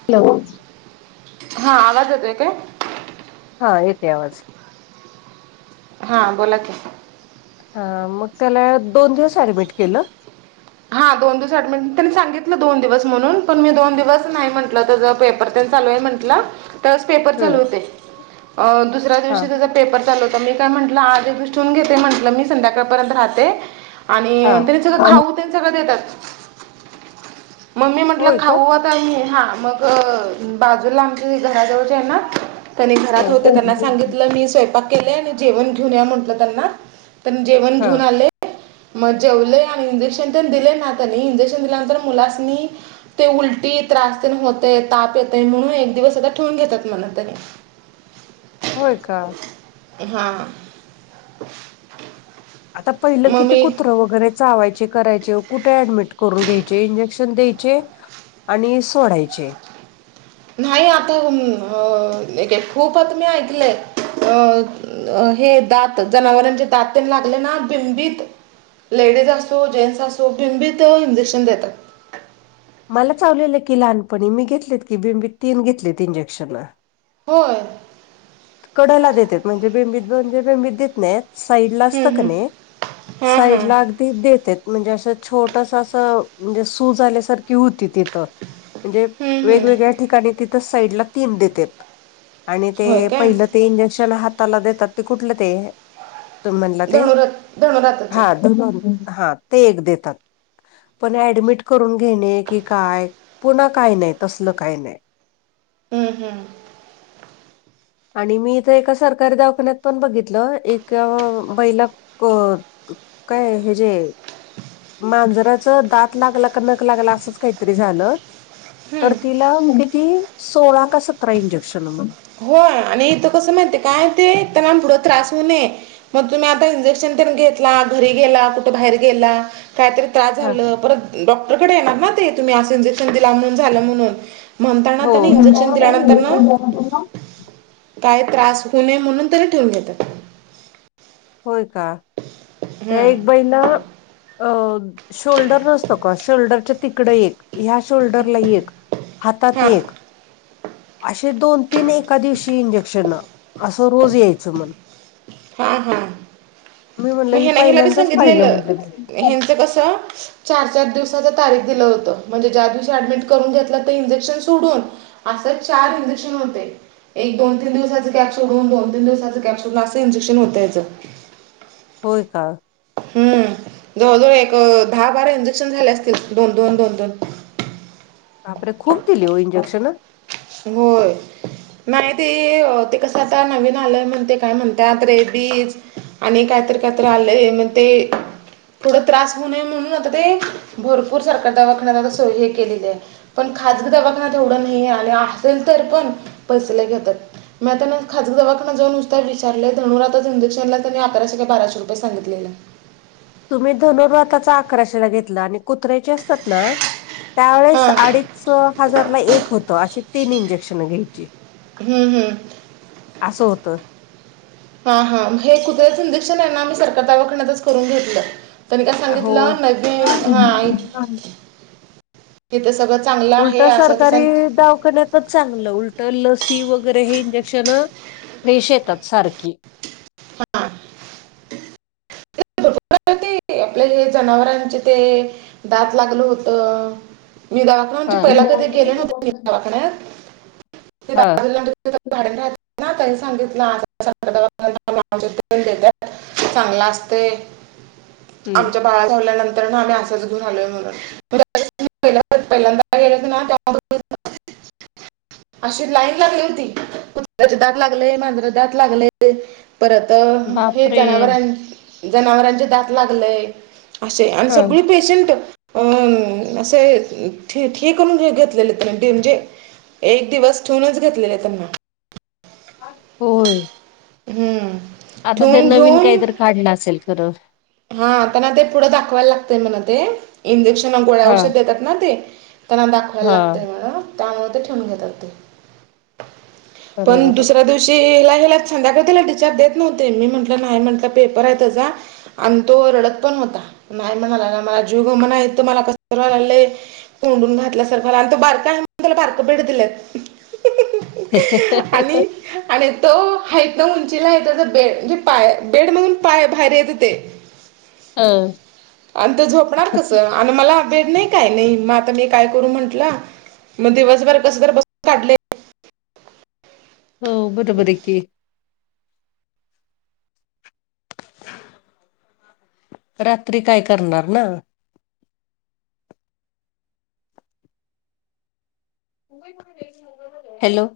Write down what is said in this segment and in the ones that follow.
[inaudible] हा, आवाज येतोय काय? हा येेतेय आवाज. हा बोला की. हा, मग त्याला दोन दिवस ऍडमिट केलं? हा दोन दिवस अडमिट त्यांनी सांगितलं दोन दिवस म्हणून, पण मी दोन दिवस नाही म्हटलं. त्याचा पेपर तेन चालू आहे म्हट टल. त्यावेळेस पेपर हम्म चालू होते. अ दुसऱ्या दिवशी त्याचा हा पेपर चालू मी काय म्हटलं आज येथेच ठेवून घेते. म्हंटलं मी संध्याकाळपर्यंत राहते, आणि हा तरी त्याचा खाऊ तेन सगळं देतात. मग मी म्हंटलं होय का खाऊ काय मी हा मग बाजूला आमच्या घराजवळच्या आहे ना, त्यांनी घरात होते त्यांना सांगितलं मी स्वयपाक केले अणि जेवण घ्यून या म्हटलं त्यांना. तेन जेवण हा घेऊन आले, म जेवले आण इंजेक्शन तर दिले ना त्यांनी इंजेक्शन दिल्यानंतर मुलासनी ते उलटी त्रास तेन होतय. ताप येतय. म्हणून एक दिवस आता ठेवून घेतात म्हनं तेनी. होय का? हा. आता पहिलं किती कुत्रं वगैरे चावायचे करायचे कुटं ऍडमिट करून घ्यायचे इंजेक्शन द्यायचे. आणि सोडायचे. नाही आता अ खूप आता मी ऐकलंय अ अ हे दात जनावरांचे दात तेन लागल ना बिंबीत लेडीज असो जेंटस् असो बेंबीत अ इंजेक्शन देतात. मला चावलेलं की लहानपणी मी घेतलेत की बेंबीत तीन घेतलेत इंजेक्शन. होय? कडला देत्यात. म्हणजे बेंबीत म्हणजे बेंबीत देत नाइत. साईडला हम्म, असतं क हम्म. नी हां हां साईड ला अग ती देत्यात. म्हणजे अस छोटसं अस म्हणजे सूज आल्यासारखी हुती ति त म्हणजे हम्म, हम्म. वेगवेगळ्या ठिकाणी तितं साईडला तीन देत्यात. आणि ते होय काय पहिलं ते इंजेक्शन हाताला देतात ते कुठलं ते तुम्ही म्हणला ते? धनुरात धनुरातच हा धनुर्वात. हा ते एक देतात. पण ऍडमिट करून घेणे की काय? पुन्हा काय नाय तसलं काय नाय. हम्म हम्. आणि मी इथं एका सरकारी दवाखान्यात पण बघितलं एक बैला क काय हेजे मांजराच दात लागला का नक लागलं असंच कायतरी झालं. हम्म. तर तिला ग कीती सोळा का सतरा इंजेक्शन म्हण. हो आणि इथ कसं माहिते काय ते त्यांना पुढं त्रास होऊ नये. म तुम्ही आता इंजेक्शन तेन घेतला घरी गेला कुठ बाहेर गेला कायतरी क्या झालं परत डॉक्टरकड येणार ना ते तुम्ही असं इंजेक्शन दिला म्हणून झालं म्हणून. म्हणताना हो. त्यांनी इंजेक्शन दिल्यानंतरन काय त्रास हू नये म्हणून तेनी ठेवून घेत्यात. व्हय का त्या हां एक बई न अ शोल्डर नसतो का शोल्डरच्या तिकडं एक ह्या शोल्डरला एक हातात हां एक. अशे दोन तीन एका दिवशी इंजेक्शनं. असं रोज यायचं म्हण. हा हा. म्हणलं मी ही हेला - हेला बी पहिल्यांदाच पाहिलं सांगितलेल. म्हणलं मी हेंच कसं चार चार दिवसाचं तारीख दिलं होतं म्हणजे ज्या दिवशी ऍडमिट करून घेतलं ते इंजेक्शन सोडून. असं चार इंजेक्शन हुते. एक दोन तीन दिवसाच गॅप सोडून दोन तीन दिवसाचं गॅप सोडून अस इंजेक्शन होताय हेचं होय का? हम्म. जवळजवळ एक दहा बारा इंजेक्शन झाले असतील दोन -दोन दोन - दोन. बापरे खूप दिली ओ इंजेक्शनं. होय. नाय ते ते कसं आता नवीन आल म्हणं ते काय म्हणत्यात रेबीज आणि कायतर कायतर आलंय म ते पुढं त्रास हू नये म्हणून आता ते भरपूर सरकार दवाखान्यात आता सोय हे केलेलीय. पण खाजगी दवाखान्यात एवढं नाहीय आणि असेल तर पण पैसे लय घेत्यात. मी आंताना खांजक दवाखांना जाऊंनुसतांचारय धणुंर आंताच इंजेशला त्यांनी अराशेि बाराशे रुपये सांगले तुम्हीं धनुर्वथचा अकरांशला घेतलां आणि कुत्र्यांचे असतांत नां हा त्यावेेळेस अडीच सं हजांरला एक होतं अशी तीनं इंजेक्शन घ्यांयची हम्मं हम्मं असं होतं हां हां हे कुतचंदीक्षण आहे नां आम्हीं संरक तं आवाखण्यांतच करूंन घेतलं त्यांनी कायं हो. सांगितलं नदी हां तिथं सगळं चांगलं आहे असं तसं दवखन्यांत तरं चांगलं उलटं लसी वगैरें हे इंजेक्शन रेश येतांत सारखी हां आपल्या हे जनावरांचे ते जातं लागलं होतं वि हा म्हणजे पहि कधीं गेले न्हते वाकण्यांत हा डान राहतं नां तनी सांगितलंन देतांत ते चांगलं असते आमच्या हम्म बाळां वल्यानंतर नां आम्हीं असायचं घेऊन आलोय म्हणूंन पहि पहिल्यांदाळ नां त्यां [unintelligible] अशी लाईन लागली होती कुत्र्यांचे दांत लागले मांजरा दांत लागले परंत हे बापरे जनावरां जनावरांचे दांत लागलेय असं हा सगळें पेशंट अं असे ठी करूंन घेतलेले म्हणजे एक दिवसं ठेवूंनच घेतलेले आहे त्यांना होयं हम्मं आंता ते नवीन कांहींत काढलं असेल खरं हाता ते पुढं दाखवांयला लागतंय म्हंटला ते इंजेक्शन गोळ्यां हा औषध देतांत ते त्यांना दाखवांयला हा लागते म्हं त्यांमुळे ते ठेवूंन घेतांत ते पणं बरोबर आहे. दुसऱ्यां दिवशी लागे लांग संध्याकाळी त्यांला टिचार्ज देतं नव्हते मी म्हंटलं नाहीं म्हटलं पेपर आहे त्यांचा आणि तो रडतं पणं होतां नाहीं म्हणांला मलां जीवग म्हणां यं तरं मलां कसं कसं व्हायं लागलं आहे कोंडून घातल्या सांरखा आणि तो बारका आहे म्हंण त्यांला बारक भेटं दिलंत हं हं आणि हं आणि तो हं नां उंचीला आहे बेड म्हणजे पाय बेड मधूंन पाय बाहेर येतं होते ह आणिंते झोपणांर कसं आणि मलां भेडं नाहीं कायं नाहीं मंग आंता मी कायं करूं म्हंटलं मंग दिवसंभर कसं तरं बसं काढले हो बरोबर आहे की रात्री कायं करणारं नं हॅलो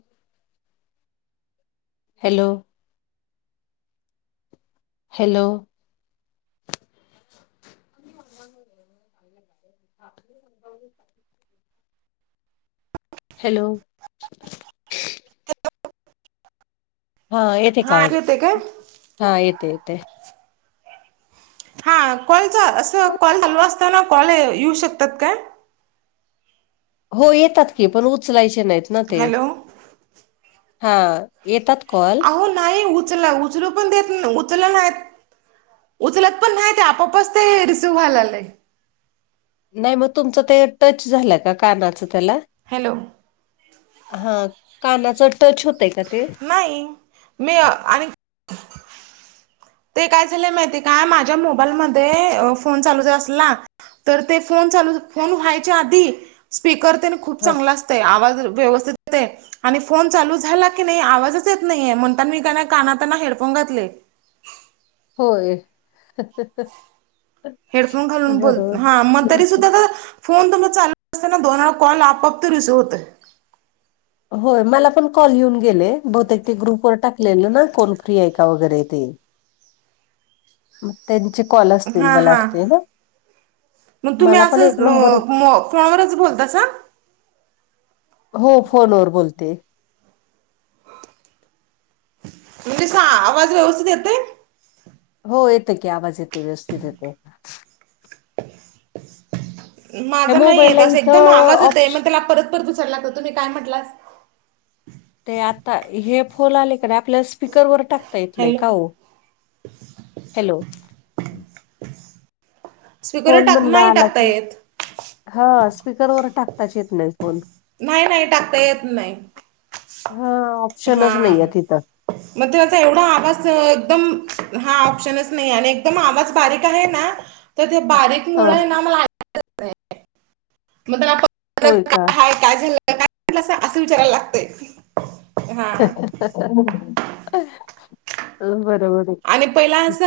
हॅलो हॅलो [unintelligible] हॅलो हां येते आहे कां हा ऐकू आवांज येतंय काय हां येते आहे येते हा कॉलचा असं कॉल चालू असताना कॉल येऊ शकतात काय? हो येतात की पण उचलायचे नाहीत ना ते. हॅलो हा येतात कॉल. अहो नाही उचला उचलू पण देत ना उचल नाहीत. उचलत पण नाही ते आपोआपच ते रिसीव्ह व्हाय लायलय. नाही मग तुमचं ते टच झालं का कानाचं त्याला. हॅलो! हा कानाच टच होतय का ते? नाही. मी आणि ते काय झालंय माहती काय माझ्या मोबाईलमध्ये फोन चालू ज असला तर ते फोन चालू फोन व्हायच्या आधी स्पीकर त्याने खूप हां, चांगला अस ते आवाज व्यवस्थित येते. आणि फोन चालू झाला की नाही आवाजच येत नाहीये म्हणता मी का कानातना हेडफोन घातले. होय. [unintelligible] हेडफोन घालून बोल. बरोबर. हा मग तरी सुद्धा त फोन तुम्ला चालू असताना दोन वेळा कॉल आपोआप ते रिसिव्ह होतय. होय मला पण कॉल येऊन गेले. बहुतेक ते ग्रुपवर टाकलेलं ना? कोण फ्री आहे का वगैरे. ते [inaudible] मग त्यांचे कॉल असतील हा मला हा वाटते ना? मला पण एक नंबर कॉल वरच बोलतासा. हो फोनवर बोलते. म्हणजे सा आवाज व्यवस्थित येतय? हो येते की आवाज येते व्यवस्थित येते. ह्या माझा नाही येत. मोबाईलला अस एकदम इथं आवाज येतय. ऑप्श मग त्याला परत परत उचलला तर तुम्ही काय म्हटलास? ते आता हे फोल आले कणय आप आपल्या स्पीकरवर टाकता येतलय हॅलो का हो? हॅलो! [inaudible] फोन टाक म्हणला नाही आला टाकता की. येत हा स्पीकरवर टाकताच येत नाही फोन. नाही नाही टाकता येत नाही हा आप हा. मग ते माचा एवढा आवाज एकदम हा ऑप्शनच नाही आणि एकदम आवाज बारीक आहे ना? तर ते बारीक हा मुळ आहे ना? [unintelligible] होय का काय झालं काय -लं असं विचारायला लागतंय. हा [unintelligible] बरोबर. आहे आणि पहिला अस [inaudible]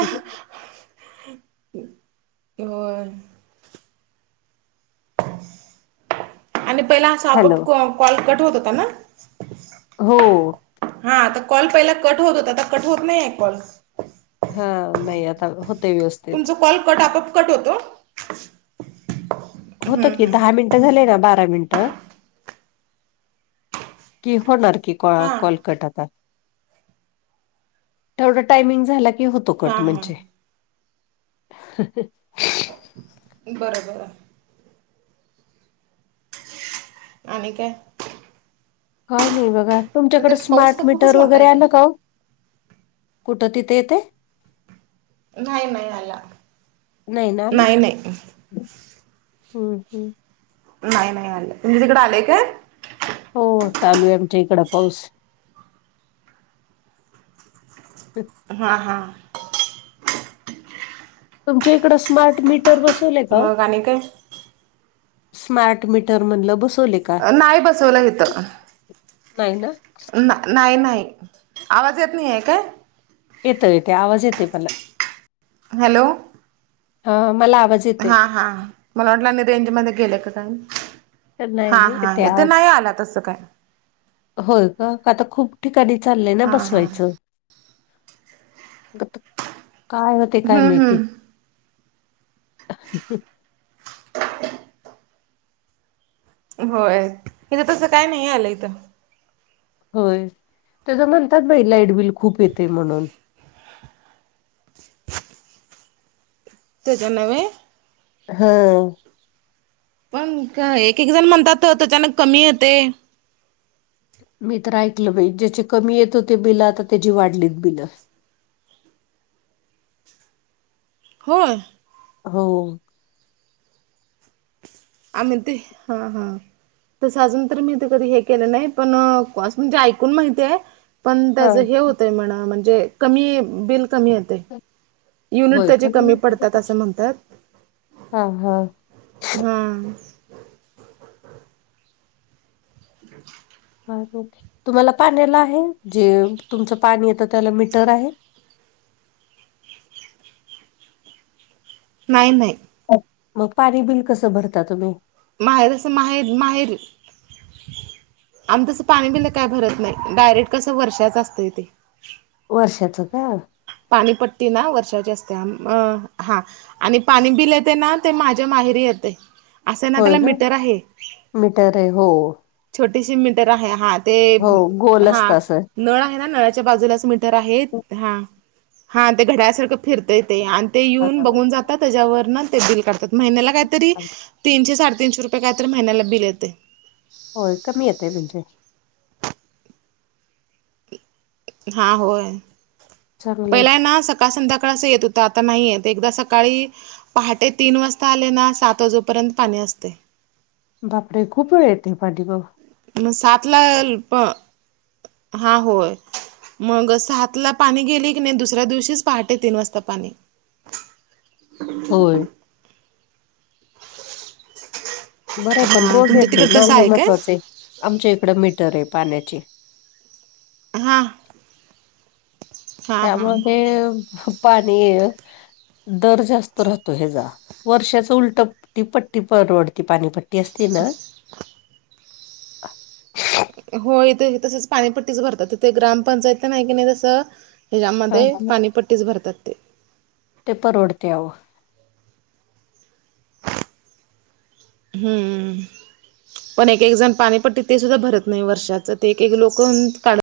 बर आणि पहिला असा आपोआप हॅलो कॉ कॉल कट होत होता ना? हो. हा आता कॉल पहिला कट होत होताता कट होत नाही आहे कॉल. हा नाही आता होते व्यवस्थित. तुमचा कॉल कट आपप कट होतो. हम्म, होतं की हम्म. दहा मिनट मिंट झाले की बारा मिंट [inaudible] की होणार की. कॉ हा -कॉल कट आता. तेवढं टायमिंग झाल की हो - - तोकट हा हा म्हणजे बरोबर. आणि काय? काय नाही बघा. तुमच्याकडे तिथे पाऊस स्मार्ट तर खूपच मीटर मोठा वगैरे आहे आल काय का हो? कुठ तिथे येते. नाही -नाही आला. नाही -नाही. हम् हम् नाही -नाही आले तुम्ही तिकड आलेय का? हो चालू आहे आमच्या इकड पाऊस. हम हा हा तुमच्या इकड स्मार्ट मीटर बसवलय का हो? मग आणि काय स्मार्ट मीटर म्हणल बसवले. का नाही बसवला इथ. नाही ना, नाही नाही आवाज येत नाही काय? येत येते आवाज येते मला. हॅलो. हा मला आवाज. येते हा हा मला वाटल आणि रेंज मध्ये गेले का काय. नाही हा नाही हा येते येथे आवाज नाही आला तस काय. होय का? आता खूप ठिकाणी चाललय ना हा हा बसवायच. काय होते काय हम्म माहिती? हम्म [unintelligible] [unintelligible] होय इथ तस काय नाही आल इथ. होय, ते तर म्हणतात बाई लाईटबिल खूप येतेय म्हणून. त्याच्यान [unintelligible] ह पण का एक एक जण म्हणतात त्याच्यान कमी येतय. मी तर ऐकल बाई ज्याचे कमी येत होते बिल आता त्याची वाढलेत बिल. होय हो आम्ही ते हा हा. तस अजून तर मी ते कधी हे केल नाही, पण म्हणजे ऐकून माहितीय. पण त्याच हा हे होतय म्हणा म्हणजे कमी बिल कमी येतय. युनिट होय त्याचे का? कमी पडतात अस म्हणतात. हा हा हा [unintelligible] तुम्हाला पाण्याला आहे जे तुमच पाणी येत त्याला मीटर आहे. नाही नाही. मग पाणी बिल कस भरता तुम्ही? माहेर अस माहेर माहेरी. आम्ही तस पाणी बिल काय भरत नाही डायरेक्ट कस वर्षाच असतय तेे. वर्षाच का? पाणी पट्टीना वर्षाची असते. हा आणि पाणी बिल येते ना... ते माझ्या माहेरी येतय. असं ए ना... त्याला मीटर आहे... मीटर आहे हो छोटीशी मीटर आहे.... हा ते... हो गोल हा... असत असं. नळ आहे ना... नळाच्या बाजूलाच... मीटर आहेत... हा. हा... ते घड्याळ्यासारखं फिरतंय ते... आन ते हा. येऊन बघून जातात... त्याच्यावरनं ते बिल करतात... महिन्याला काय तरी... तीनशे, साडेतीनशे रुपये कायतरी... महिन्याला बिल येतय. होय... कमी येतेय म्हणजे हा... होय... चांगलंय पहिलं ना... सक सकाळ- संध्याकाळ असं येत होतं... आता नाही येत... एकदा सकाळी पहाटे तीन वास्ता आले ना... सात वाजोपर्यंत पाणी असतंय. बापरे... खूप वेळ येते... पाणी मग मग... सातला... प... हा... होय. मग सहातला पाणी गेलं की नई... दुसऱ्या दिवशीच... पहाटे तीन वास्ता पाणी होय. बरं ए... पण हा रोज तुमच्या येतंय तिकड ना... तसं हे आहे काय महत्वाचं ए... आमच्या इकडं मीटर ए पाण्याची हा. हा हा त्यामुळं ते... हं... पाणी दर जास्त राहतो ह्याचा.. वर्षाचं उलटं... ती पट्टी परवडती... पाणीपट्टी. -टी... असती ना? [unintelligible] हो.. इथं ही तसच... पाणीपट्टीच भरतात... तिथं ग्रामपंचायत तर नाई की नाई तसं ह्याच्यामध्ये... हा. पाणीपट्टीच... भरतात ते ते परवडती अवो. हुम्म्म. पण एक एक जण... पाणी पट्टी, ते सुद्धा भरत नाई वर्षाचं... ते एक एक लोकं... काढ